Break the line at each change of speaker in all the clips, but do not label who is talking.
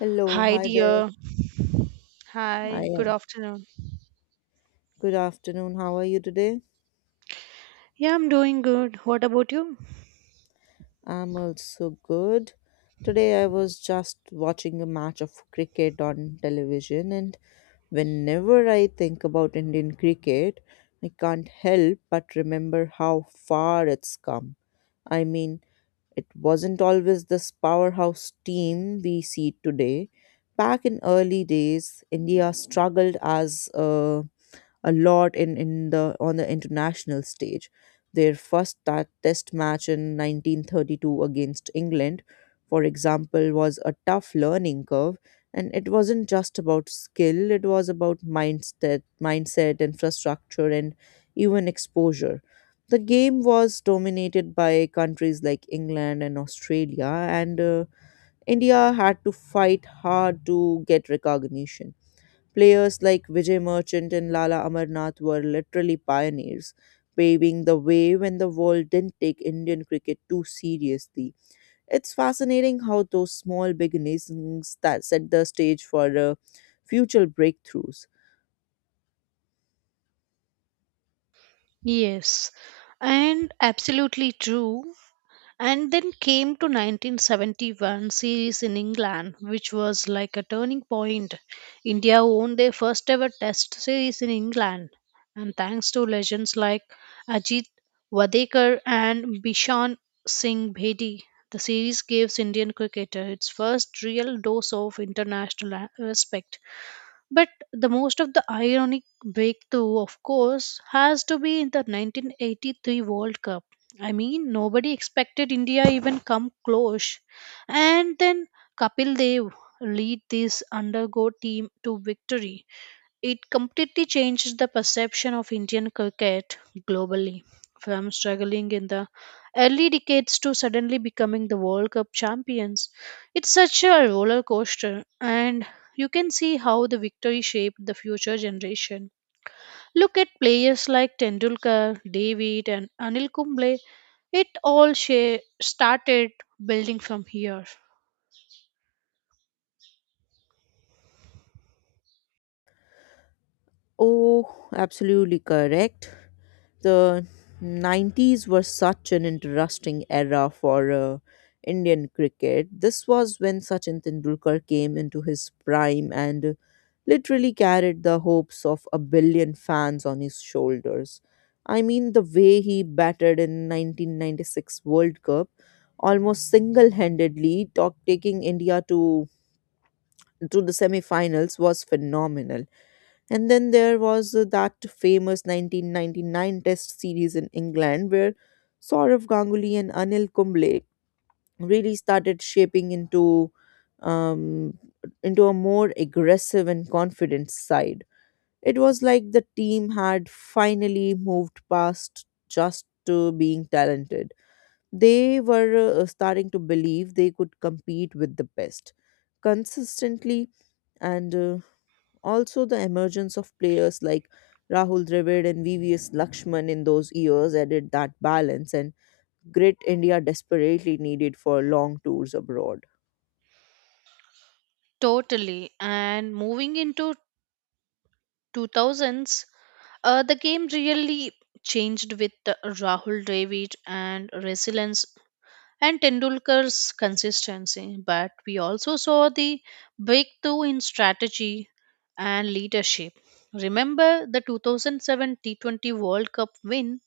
Hello,
Hi,
hi there.
dear. Hi, good
Hi.
afternoon.
Good afternoon. How are you today?
Yeah, I'm doing good. What about you?
I'm also good. Today I was just watching a match of cricket on television, and whenever I think about Indian cricket, I can't help but remember how far it's come. I mean, it wasn't always this powerhouse team we see today. Back in early days, India struggled as a lot in the on the international stage. Their first test match in 1932 against England, for example, was a tough learning curve, and it wasn't just about skill; it was about mindset, mindset, infrastructure, and even exposure. The game was dominated by countries like England and Australia, and India had to fight hard to get recognition. Players like Vijay Merchant and Lala Amarnath were literally pioneers, paving the way when the world didn't take Indian cricket too seriously. It's fascinating how those small beginnings that set the stage for future breakthroughs.
Yes, and absolutely true. And then came to 1971 series in England, which was like a turning point. India won their first ever test series in England, and thanks to legends like Ajit Wadekar and Bishan Singh Bedi, the series gives Indian cricketer its first real dose of international respect. But the most of the ironic breakthrough, of course, has to be in the 1983 World Cup. I mean, nobody expected India even come close. And then Kapil Dev lead this undergo team to victory. It completely changed the perception of Indian cricket globally, from struggling in the early decades to suddenly becoming the World Cup champions. It's such a roller coaster, and you can see how the victory shaped the future generation. Look at players like Tendulkar, David, and Anil Kumble. Started building from here.
Oh, absolutely correct. The 90s were such an interesting era for Indian cricket. This was when Sachin Tendulkar came into his prime and literally carried the hopes of a billion fans on his shoulders. I mean, the way he batted in 1996 World Cup, almost single-handedly taking India to the semi-finals was phenomenal. And then there was that famous 1999 Test series in England where Saurav Ganguly and Anil Kumble really started shaping um, into a more aggressive and confident side. It was like the team had finally moved past just being talented. They were starting to believe they could compete with the best consistently, and also the emergence of players like Rahul Dravid and VVS Lakshman in those years added that balance and grit India desperately needed for long tours abroad.
Totally. And moving into 2000s, the game really changed with Rahul Dravid and resilience and Tendulkar's consistency. But we also saw the breakthrough in strategy and leadership. Remember the 2007 T20 World Cup win?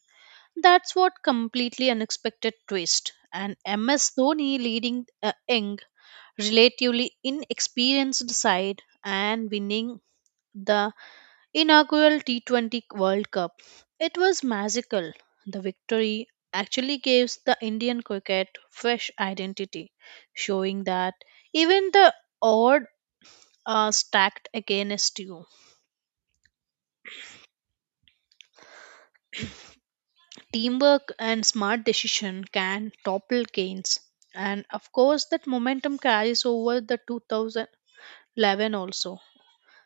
That's what completely unexpected twist. And MS Dhoni leading a young, relatively inexperienced side and winning the inaugural T20 World Cup. It was magical. The victory actually gives the Indian cricket fresh identity, showing that even the odd are stacked against you. Teamwork and smart decision can topple gains. And of course, that momentum carries over the 2011 also,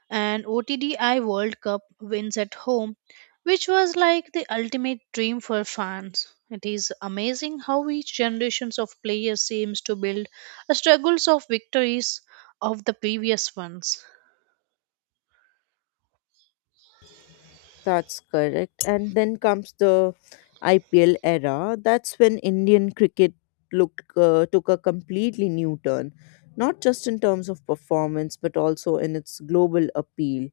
and OTDI World Cup wins at home, which was like the ultimate dream for fans. It is amazing how each generations of players seems to build a struggles of victories of the previous ones.
That's correct. And then comes the IPL era. That's when Indian cricket look took a completely new turn, not just in terms of performance but also in its global appeal.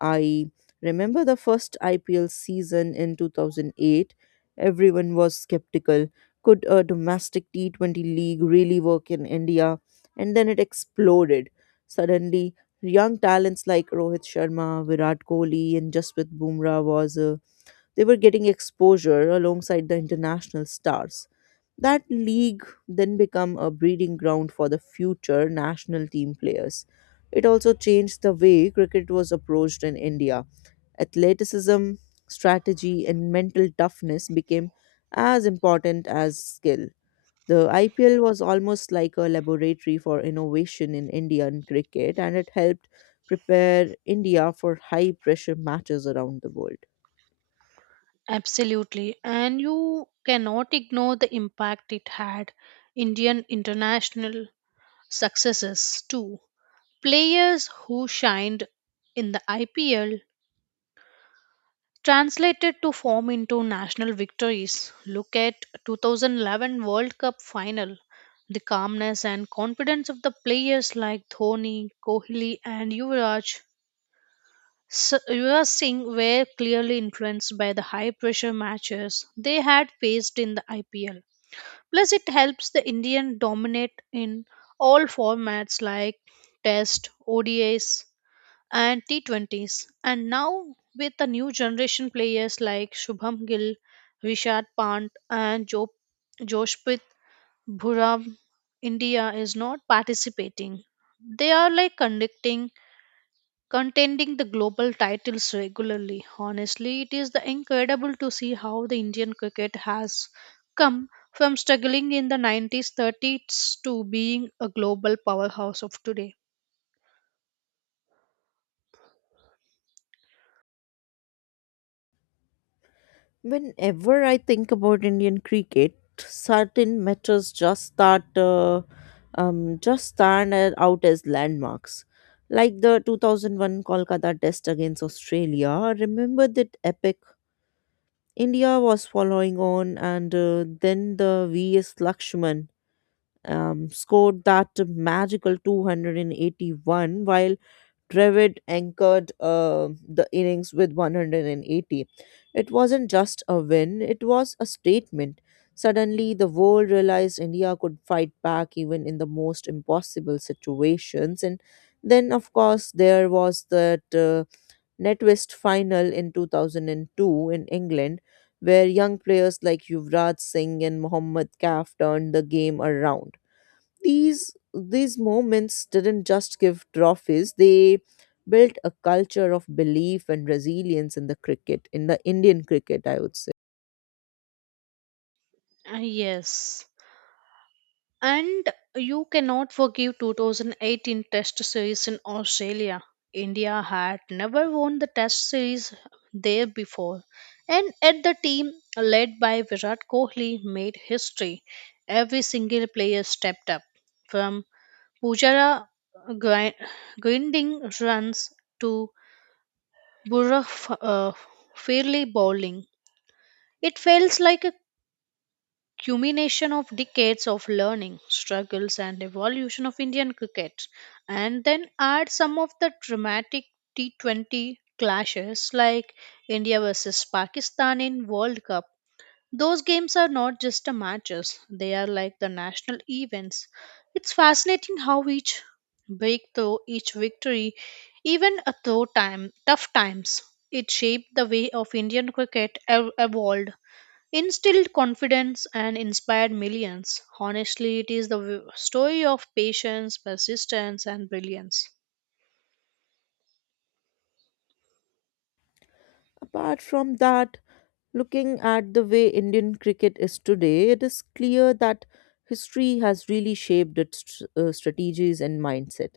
I remember the first IPL season in 2008. Everyone was skeptical. Could a domestic T20 league really work in India? And then it exploded. Suddenly, young talents like Rohit Sharma, Virat Kohli, and Jasprit Bumrah was they were getting exposure alongside the international stars. That league then became a breeding ground for the future national team players. It also changed the way cricket was approached in India. Athleticism, strategy, and mental toughness became as important as skill. The IPL was almost like a laboratory for innovation in Indian cricket, and it helped prepare India for high pressure matches around the world.
Absolutely, and you cannot ignore the impact it had Indian international successes too. Players who shined in the IPL translated to form into national victories. Look at 2011 World Cup final. The calmness and confidence of the players like Dhoni, Kohli, and Yuvraj, Yuvraj Singh were clearly influenced by the high pressure matches they had faced in the IPL. Plus, it helps the Indian dominate in all formats like Test, ODIs, and T20s. And now, with the new generation players like Shubham Gill, Rishad Pant, and Joshpit Bhuram, India is not participating. They are like conducting contending the global titles regularly. Honestly, it is the incredible to see how the Indian cricket has come from struggling in the 90s 30s to being a global powerhouse of today.
Whenever I think about Indian cricket, certain matches just just out as landmarks. Like the 2001 Kolkata Test against Australia. I remember that epic. India was following on, and then the V.S. Lakshman scored that magical 281, while Dravid anchored the innings with 180. It wasn't just a win, it was a statement. Suddenly, the world realized India could fight back even in the most impossible situations. And then, of course, there was that NetWest final in 2002 in England, where young players like Yuvraj Singh and Mohammad Kaf turned the game around. These moments didn't just give trophies; they built a culture of belief and resilience in the cricket, in the Indian cricket, I would say.
Ah, yes. And you cannot forgive 2018 Test Series in Australia. India had never won the Test Series there before. And at the team led by Virat Kohli made history. Every single player stepped up. From Pujara grind- grinding runs to Burra uh, fairly bowling. It feels like a culmination of decades of learning, struggles, and evolution of Indian cricket, and then add some of the dramatic T20 clashes like India versus Pakistan in World Cup. Those games are not just the matches, they are like the national events. It's fascinating how each breakthrough, each victory, even a though time tough times, it shaped the way of Indian cricket evolved instilled confidence and inspired millions. Honestly, it is the story of patience, persistence, and brilliance.
Apart from that, looking at the way Indian cricket is today, it is clear that history has really shaped its strategies and mindset.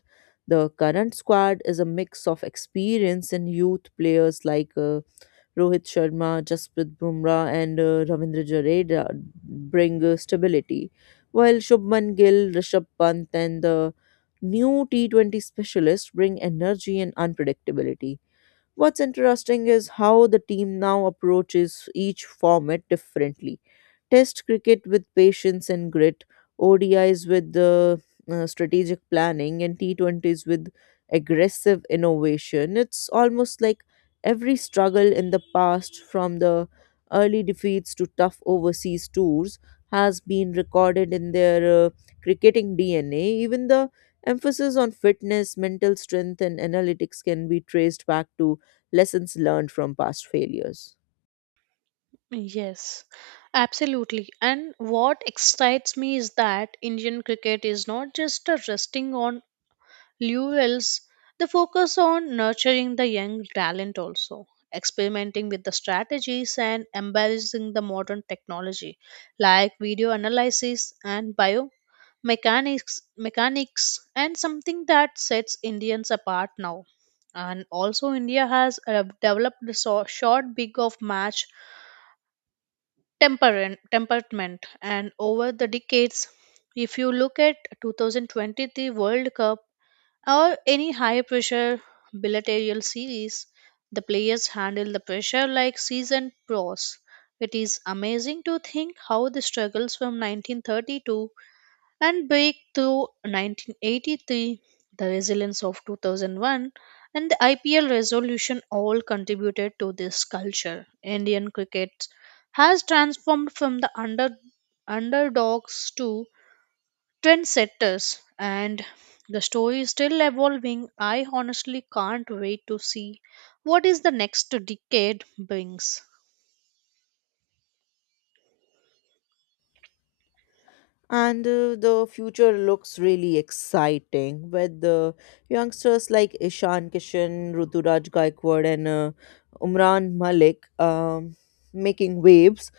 The current squad is a mix of experience and youth. Players like Rohit Sharma, Jasprit Bumrah, and Ravindra Jadeja bring stability, while Shubman Gill, Rishabh Pant, and the new T20 specialists bring energy and unpredictability. What's interesting is how the team now approaches each format differently. Test cricket with patience and grit, ODIs with strategic planning, and T20s with aggressive innovation. It's almost like every struggle in the past, from the early defeats to tough overseas tours, has been recorded in their cricketing DNA. Even the emphasis on fitness, mental strength, and analytics can be traced back to lessons learned from past failures.
Yes, absolutely. And what excites me is that Indian cricket is not just a resting on Lewell's, they focus on nurturing the young talent also, experimenting with the strategies and embracing the modern technology like video analysis and biomechanics, mechanics mechanics and something that sets Indians apart now. And also India has developed the so- short big of match temperament and over the decades if you look at 2023 world cup or any high pressure bilateral series, the players handle the pressure like seasoned pros. It is amazing to think how the struggles from 1932 and break through 1983, the resilience of 2001, and the IPL resolution all contributed to this culture. Indian cricket has transformed from the underdogs to trendsetters and the story is still evolving. I honestly can't wait to see what is the next decade brings.
And the future looks really exciting with the youngsters like Ishan Kishan, Ruturaj Gaikwad, and Umran Malik, making waves.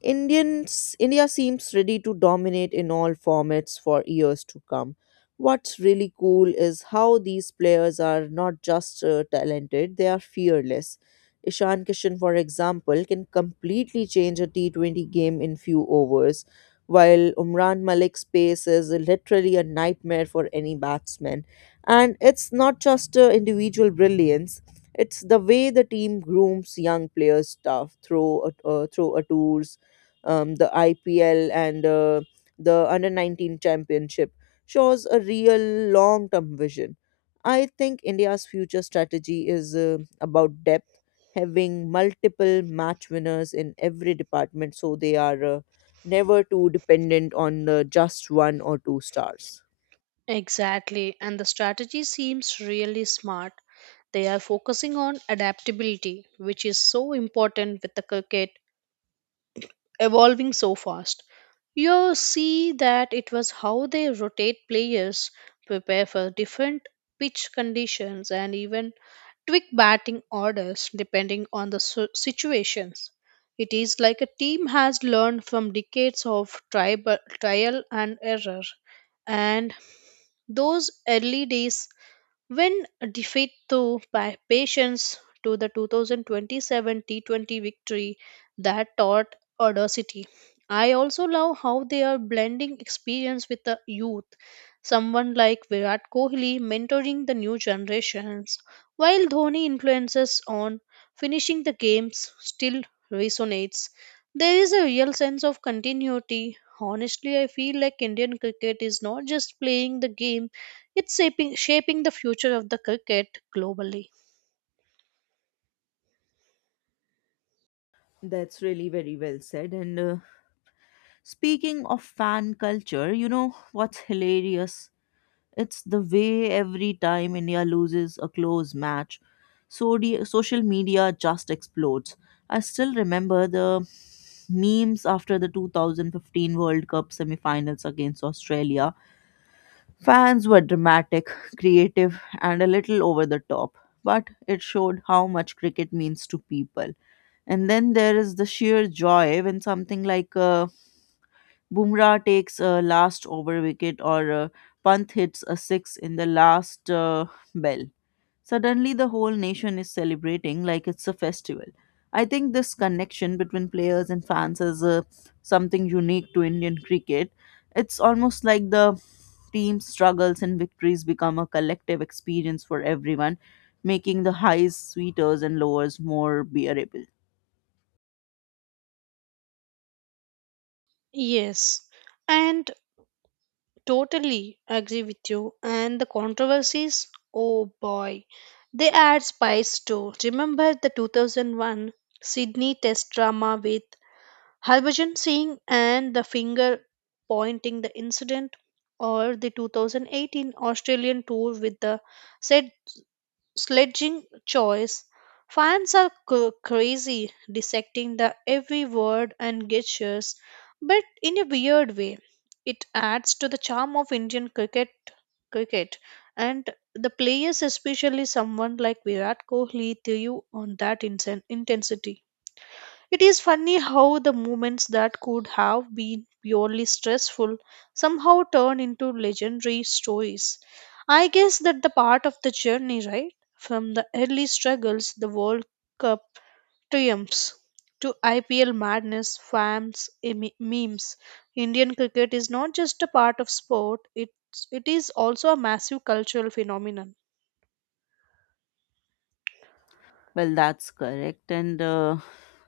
India seems ready to dominate in all formats for years to come. What's really cool is how these players are not just talented, they are fearless. Ishan Kishan, for example, can completely change a T20 game in few overs, while Umran Malik's pace is literally a nightmare for any batsman. And it's not just individual brilliance, it's the way the team grooms young players' stuff through a tours, the IPL, and the Under 19 Championship. Shows a real long term vision. I think India's future strategy is about depth, having multiple match winners in every department so they are never too dependent on just one or two stars.
Exactly, and the strategy seems really smart. They are focusing on adaptability, which is so important with the cricket evolving so fast. You see that it was how they rotate players, prepare for different pitch conditions, and even tweak batting orders depending on the situations. It is like a team has learned from decades of trial and error, and those early days when defeat to by patience to the 2027 T20 victory that taught audacity. I also love how they are blending experience with the youth. Someone like Virat Kohli mentoring the new generations, while Dhoni influences on finishing the games still resonates. There is a real sense of continuity. Honestly, I feel like Indian cricket is not just playing the game, it's shaping the future of the cricket globally.
That's really very well said. And speaking of fan culture, you know what's hilarious? It's the way every time India loses a close match, social media just explodes. I still remember the memes after the 2015 World Cup semifinals against Australia. Fans were dramatic, creative, and a little over the top, but it showed how much cricket means to people. And then there is the sheer joy when something like Bumrah takes a last over wicket, or Pant hits a six in the last bell. Suddenly, the whole nation is celebrating like it's a festival. I think this connection between players and fans is something unique to Indian cricket. It's almost like the team's struggles and victories become a collective experience for everyone, making the highs sweeter and lowers more bearable.
Yes, and totally agree with you. And the controversies, oh boy, they add spice too. Remember the 2001 Sydney Test drama with Harbhajan Singh and the finger pointing the incident, or the 2018 Australian tour with the said sledging choice. Fans are crazy dissecting the every word and gestures, but in a weird way. It adds to the charm of Indian cricket and the players, especially someone like Virat Kohli threw on that intensity. It is funny how the moments that could have been purely stressful somehow turn into legendary stories. I guess that the part of the journey, right? From the early struggles, the World Cup triumphs, to IPL madness, fans, memes. Indian cricket is not just a part of sport, it is also a massive cultural phenomenon.
Well, that's correct. And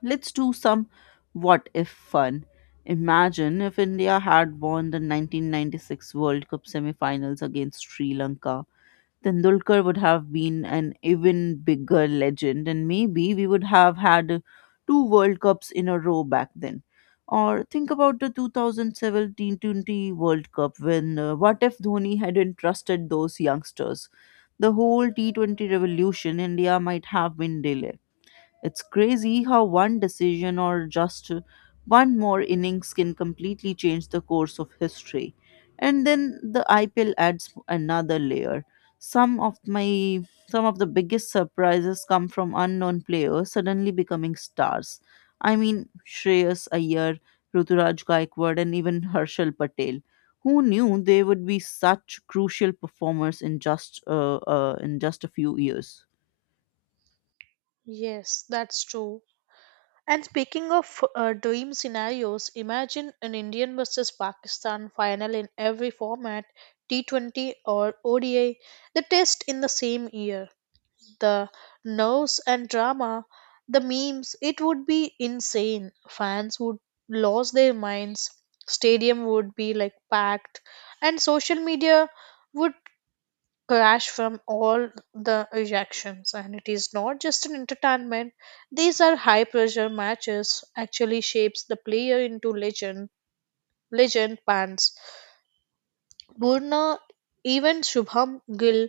let's do some what if fun. Imagine if India had won the 1996 World Cup semi finals against Sri Lanka. Tendulkar would have been an even bigger legend, and maybe we would have had two World Cups in a row back then. Or think about the 2017-20 World Cup, when what if Dhoni hadn't trusted those youngsters? The whole T20 revolution India might have been delayed. It's crazy how one decision or just one more innings can completely change the course of history. And then the IPL adds another layer. Some of my some of the biggest surprises come from unknown players suddenly becoming stars. I mean Shreyas Iyer, Ruturaj Gaikwad, and even Harshal Patel. Who knew they would be such crucial performers in just a few years?
Yes, that's true. And speaking of dream scenarios, imagine an Indian versus Pakistan final in every format, T20 or ODI, the test in the same year. The nerves and drama, the memes, it would be insane. Fans would lose their minds, stadium would be like packed, and social media would crash from all the reactions, and it is not just an entertainment. These are high pressure matches actually shapes the player into legend legend bands Burna, even Shubham Gill,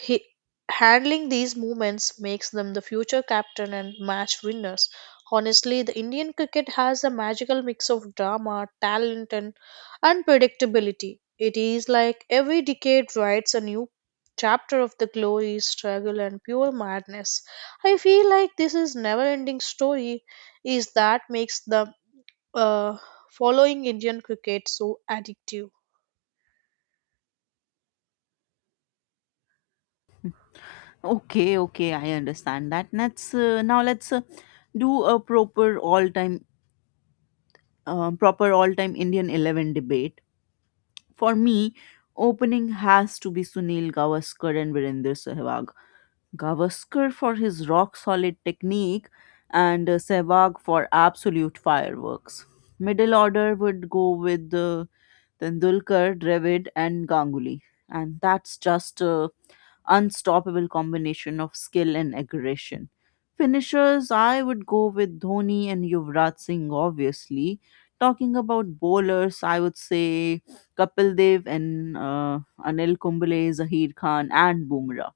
he, handling these movements makes them the future captain and match winners. Honestly, the Indian cricket has a magical mix of drama, talent, and unpredictability. It is like every decade writes a new chapter of the glory, struggle, and pure madness. I feel like this is never-ending story. Is that makes the uh, following Indian cricket so addictive?
Okay, okay, I understand that. Let's now let's do a proper all-time Indian 11 debate. For me, opening has to be Sunil Gavaskar and Virender Sehwag. Gavaskar for his rock-solid technique, and Sehwag for absolute fireworks. Middle order would go with Tendulkar, Dravid, and Ganguly. And that's just unstoppable combination of skill and aggression. Finishers, I would go with Dhoni and Yuvraj Singh, obviously. Talking about bowlers, I would say Kapil Dev and Anil Kumble, Zahir Khan, and Bumrah.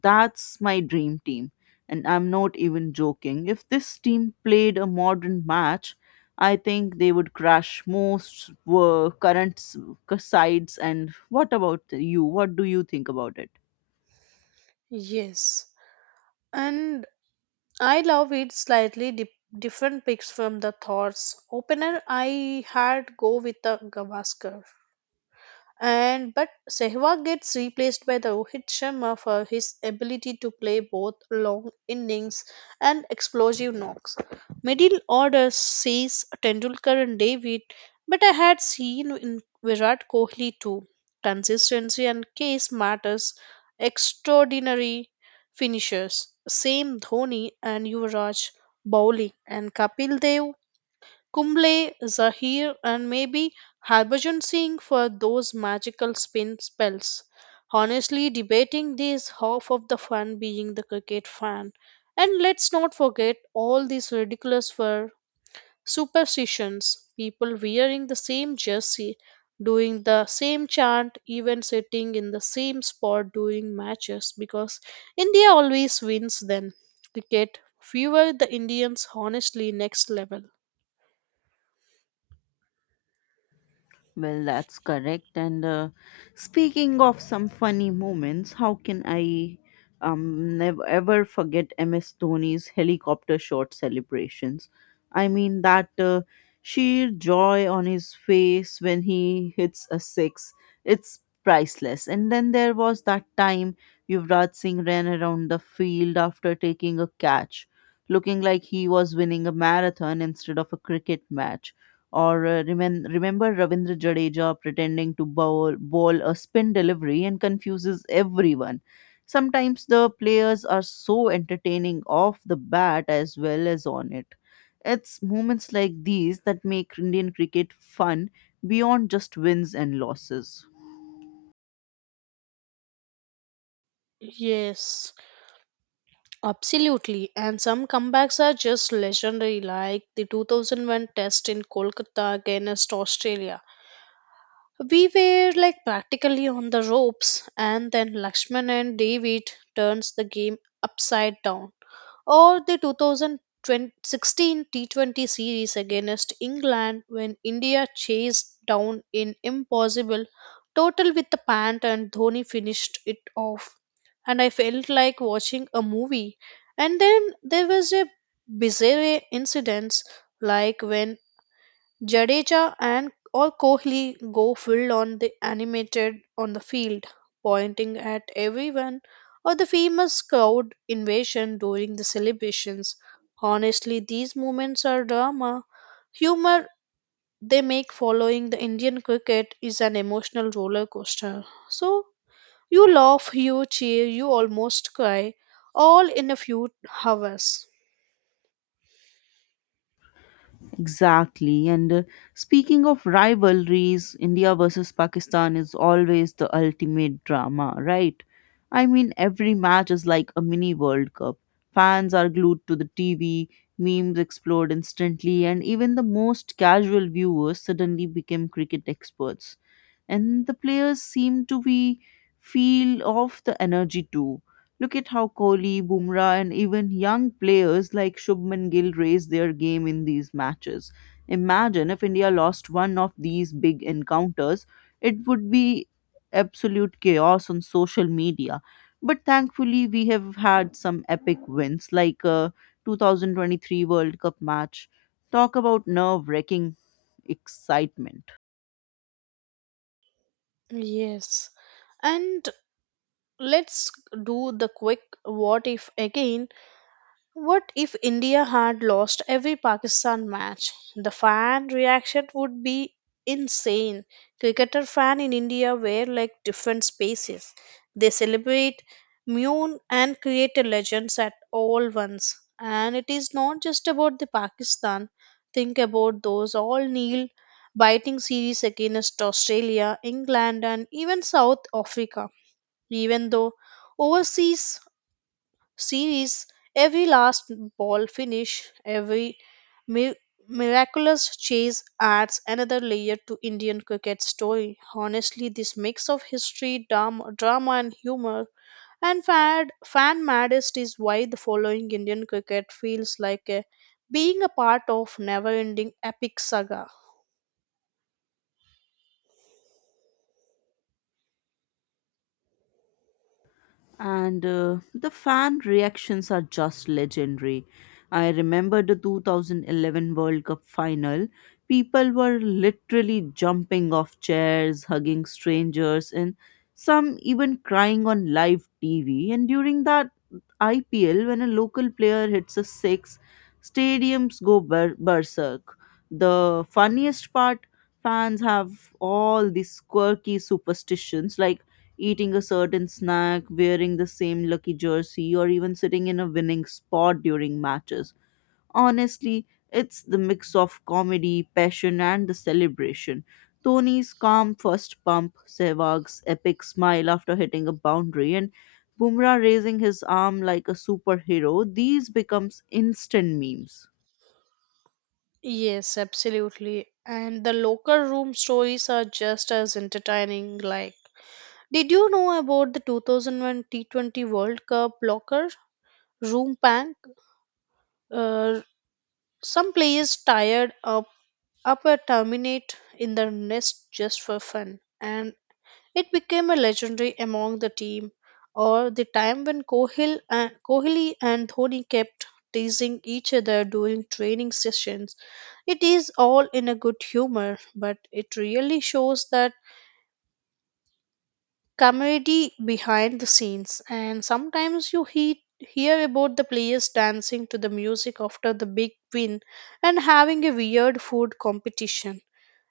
That's my dream team. And I'm not even joking. If this team played a modern match, I think they would crash most current sides. And what about you? What do you think about it?
Yes, and I love it slightly different picks from the thoughts. Opener I had go with the Gavaskar and but Sehwag gets replaced by the Rohit Sharma for his ability to play both long innings and explosive knocks. Middle order sees Tendulkar and David, but I had seen in Virat Kohli too. Consistency and case matters. Extraordinary finishers. Same Dhoni and Yuvraj bowling and Kapil Dev Kumble, Zahir, and maybe Harbhajan Singh for those magical spin spells. Honestly, debating this half of the fun being the cricket fan. And let's not forget all these ridiculous for superstitions, people wearing the same jersey, doing the same chant, even sitting in the same spot during matches because India always wins then. Cricket fever the Indians honestly next level.
Well, that's correct. And speaking of some funny moments, how can I never ever forget MS Dhoni's helicopter shot celebrations? I mean that sheer joy on his face when he hits a six, it's priceless. And then there was that time Yuvraj Singh ran around the field after taking a catch, looking like he was winning a marathon instead of a cricket match. Or remember Ravindra Jadeja pretending to bowl a spin delivery and confuses everyone. Sometimes the players are so entertaining off the bat as well as on it. It's moments like these that make Indian cricket fun beyond just wins and losses.
Yes. Absolutely, and some comebacks are just legendary, like the 2001 test in Kolkata against Australia. We were like practically on the ropes, and then Lakshman and David turns the game upside down or the 2016 T20 series against England when India chased down an impossible total with the pant and Dhoni finished it off. And I felt like watching a movie. And then there was a bizarre incident like when Jadeja and or Kohli go full on the animated on the field, pointing at everyone or the famous crowd invasion during the celebrations. Honestly, these moments are drama, humor, they make following the Indian cricket is an emotional roller coaster. So you laugh, you cheer, you almost cry, all in a few hours.
Exactly. And speaking of rivalries, India versus Pakistan is always the ultimate drama, right? I mean, every match is like a mini World Cup. Fans are glued to the TV, memes explode instantly, and even the most casual viewers suddenly became cricket experts. And the players seem to be feel of the energy too. Look at how Kohli, Bumrah, and even young players like Shubman Gill raised their game in these matches. Imagine if India lost one of these big encounters, it would be absolute chaos on social media. But thankfully, we have had some epic wins like a 2023 World Cup match. Talk about nerve wracking excitement.
Yes. And let's do the quick what if again. What if India had lost every Pakistan match? The fan reaction would be insane. Cricketer fan in India were like different spaces. They celebrate, mourn, and create a legends at all once. And it is not just about the Pakistan. Think about those all kneel biting series against Australia, England, and even South Africa, even though overseas series, every last ball finish, every mi- miraculous chase adds another layer to Indian cricket story. Honestly, this mix of history, drama and humor and fan maddest is why the following Indian cricket feels like a, being a part of never-ending epic saga.
And the fan reactions are just legendary. I remember the 2011 World Cup final. People were literally jumping off chairs, hugging strangers, and some even crying on live TV. And during that IPL, when a local player hits a six, stadiums go berserk. The funniest part, fans have all these quirky superstitions like eating a certain snack, wearing the same lucky jersey, or even sitting in a winning spot during matches. Honestly, it's the mix of comedy, passion, and the celebration. Tony's calm first pump, Sehwag's epic smile after hitting a boundary, and Bumrah raising his arm like a superhero, these becomes instant memes.
Yes, absolutely. And the locker room stories are just as entertaining, like did you know about the 2001 T20 World Cup blocker, Room Bank? Uh, some players tired up, up a terminate in their nest just for fun, and it became a legendary among the team. Or the time when Kohli and Dhoni kept teasing each other during training sessions. It is all in a good humor, but it really shows that camaraderie behind the scenes, and sometimes you hear about the players dancing to the music after the big win and having a weird food competition.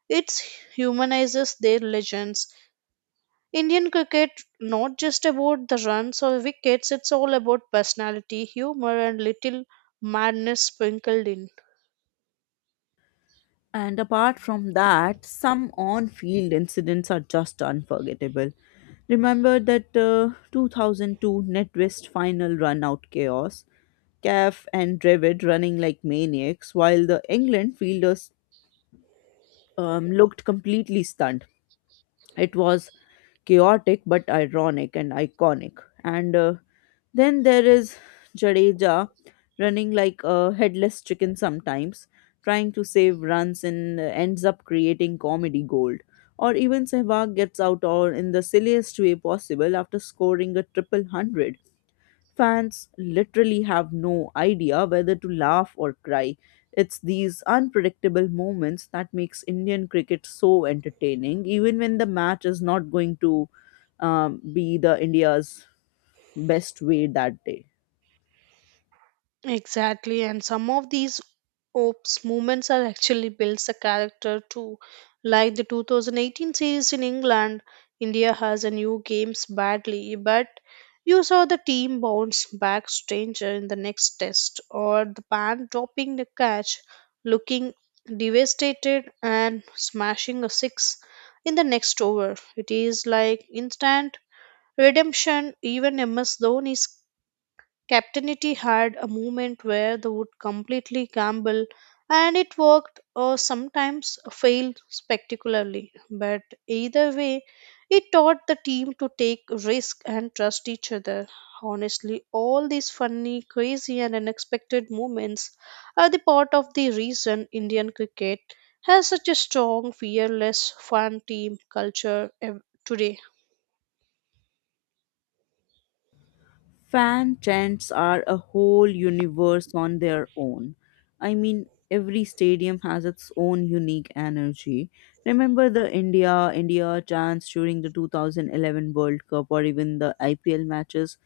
It humanizes their legends. Indian cricket, not just about the runs or wickets, it's all about personality, humor, and little madness sprinkled in.
And apart from that, some on field incidents are just unforgettable. Remember that 2002 NetWest final run out chaos, Caf and Dravid running like maniacs while the England fielders looked completely stunned. It was chaotic but ironic and iconic. And then there is Jadeja running like a headless chicken sometimes, trying to save runs and ends up creating comedy gold. Or even Sehwag gets out all in the silliest way possible after scoring a triple hundred. Fans literally have no idea whether to laugh or cry. It's these unpredictable moments that makes Indian cricket so entertaining, even when the match is not going to be the India's best way that day.
Exactly, and some of these ops movements are actually builds the character too. Like the 2018 series in England, India has a new games badly, but you saw the team bounce back stranger in the next test, or the band dropping the catch, looking devastated and smashing a six in the next over. It is like instant redemption. Even MS Dhoni Captainity had a moment where they would completely gamble, and it worked or sometimes failed spectacularly. But either way, it taught the team to take risk and trust each other. Honestly, all these funny, crazy, and unexpected moments are the part of the reason Indian cricket has such a strong, fearless, fun team culture today.
Fan chants are a whole universe on their own. I mean, every stadium has its own unique energy. Remember the India India chants during the 2011 World Cup or even the IPL matches?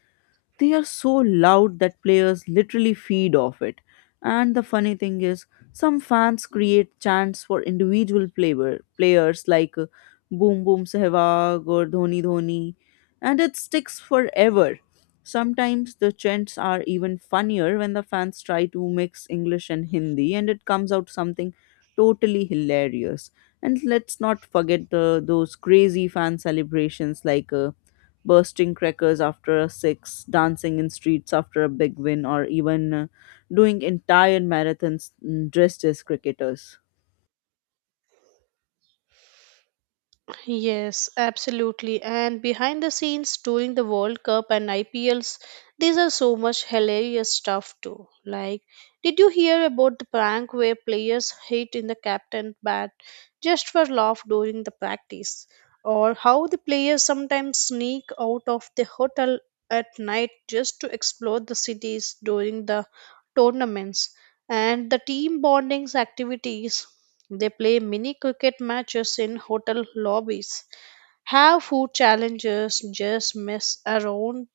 They are so loud that players literally feed off it. And the funny thing is, some fans create chants for players like Boom Boom Sehwag or Dhoni Dhoni, and it sticks forever. Sometimes the chants are even funnier when the fans try to mix English and Hindi, and it comes out something totally hilarious. And let's not forget those crazy fan celebrations like bursting crackers after a six, dancing in streets after a big win, or even doing entire marathons dressed as cricketers.
Yes, absolutely. And behind the scenes during the World Cup and IPLs, these are so much hilarious stuff too. Like, did you hear about the prank where players hit in the captain bat just for laugh during the practice? Or how the players sometimes sneak out of the hotel at night just to explore the cities during the tournaments, and the team bondings activities, they play mini cricket matches in hotel lobbies, have food challenges, just mess around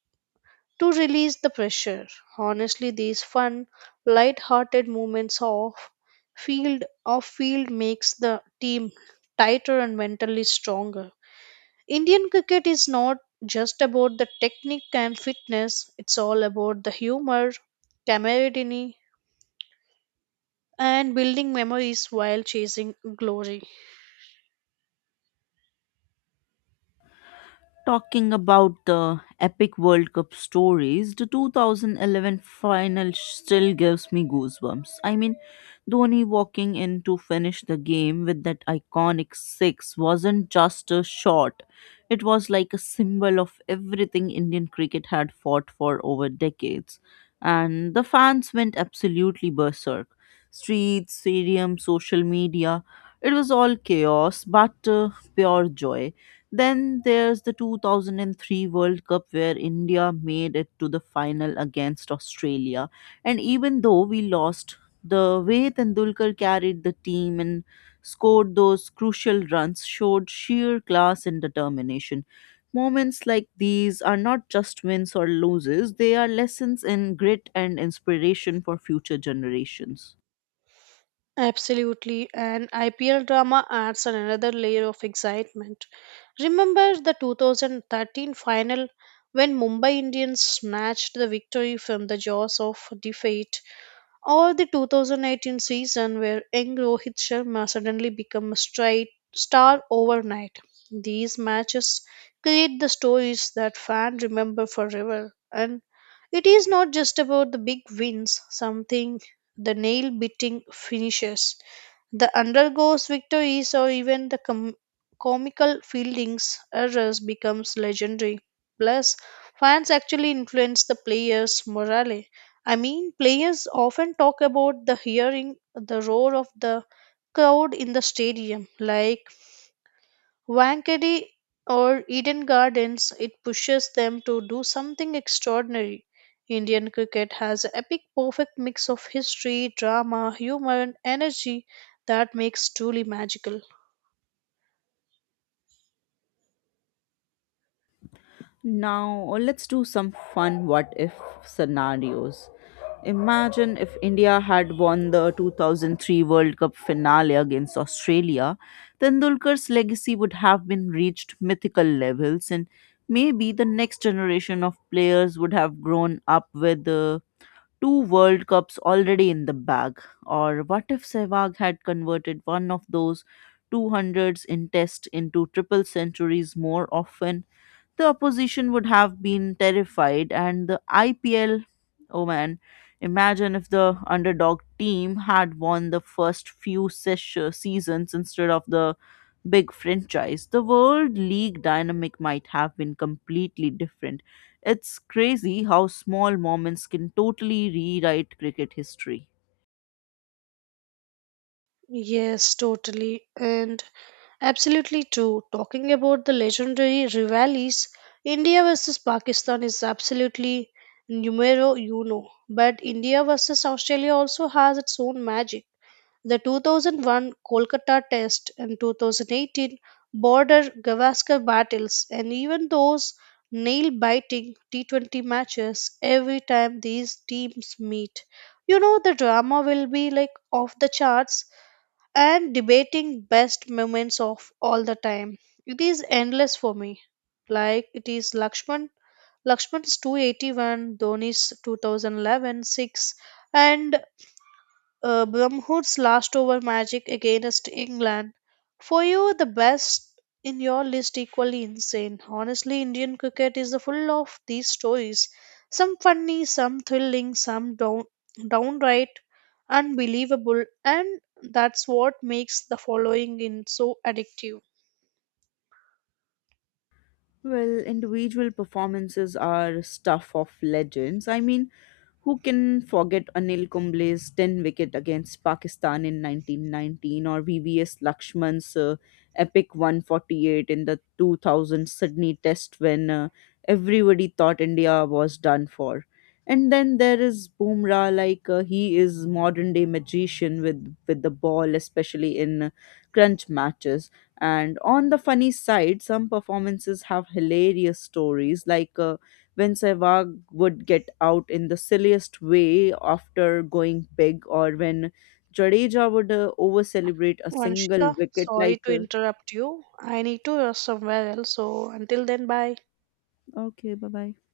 to release the pressure. Honestly, these fun, light-hearted moments of field makes the team tighter and mentally stronger. Indian cricket is not just about the technique and fitness, it's all about the humor, camaraderie, and building memories while chasing glory.
Talking about the epic World Cup stories, the 2011 final still gives me goosebumps. I mean, Dhoni walking in to finish the game with that iconic six wasn't just a shot, it was like a symbol of everything Indian cricket had fought for over decades. And the fans went absolutely berserk. Streets, stadium, social media, it was all chaos but pure joy. Then there's the 2003 World Cup where India made it to the final against Australia. And even though we lost, the way Tendulkar carried the team and scored those crucial runs showed sheer class and determination. Moments like these are not just wins or losses, they are lessons in grit and inspiration for future generations.
Absolutely, and IPL drama adds another layer of excitement. Remember the 2013 final when Mumbai Indians snatched the victory from the jaws of defeat, or the 2018 season where young Rohit Sharma suddenly became a straight star overnight. These matches create the stories that fans remember forever, and it is not just about the big wins, something the nail biting finishes, the undergoes victories, or even the comical fieldings errors becomes legendary. Plus, fans actually influence the players' morale. I mean, players often talk about the hearing the roar of the crowd in the stadium, like Wankhede or Eden Gardens. It pushes them to do something extraordinary. Indian cricket has an epic, perfect mix of history, drama, humor, and energy that makes truly magical.
Now, let's do some fun what if scenarios. Imagine if India had won the 2003 World Cup finale against Australia, Tendulkar's legacy would have been reached mythical levels, and maybe the next generation of players would have grown up with two World Cups already in the bag. Or what if Sehwag had converted one of those 200s in test into triple centuries more often? The opposition would have been terrified, and the IPL, oh man, imagine if the underdog team had won the first few seasons instead of the big franchise. The World League dynamic might have been completely different. It's crazy how small moments can totally rewrite cricket history.
Yes, totally. And Absolutely true. Talking about the legendary rivalries, India versus Pakistan is absolutely numero uno. But India versus Australia also has its own magic. The 2001 Kolkata Test and 2018 border Gavaskar battles, and even those nail biting T20 matches every time these teams meet. You know, the drama will be like off the charts, and debating best moments of all the time. It is endless for me. Like it is Lakshman's 281, Dhoni's 2011 6, and Bromhood's last over magic against England. For you, the best in your list equally insane. Honestly, Indian cricket is full of these stories. Some funny, some thrilling, some downright unbelievable, and that's what makes the following in so addictive.
Well, individual performances are stuff of legends. I mean, who can forget Anil Kumble's 10 wicket against Pakistan in 1919 or VVS Lakshman's epic 148 in the 2000 Sydney Test when everybody thought India was done for? And then there is Bumrah, he is modern day magician with the ball, especially in crunch matches. And on the funny side, some performances have hilarious stories, like when Sehwag would get out in the silliest way after going big, or when Jadeja would over celebrate a single
Vanshika,
wicket,
sorry to interrupt you. I need to rush somewhere else. So until then, bye.
okay, bye bye.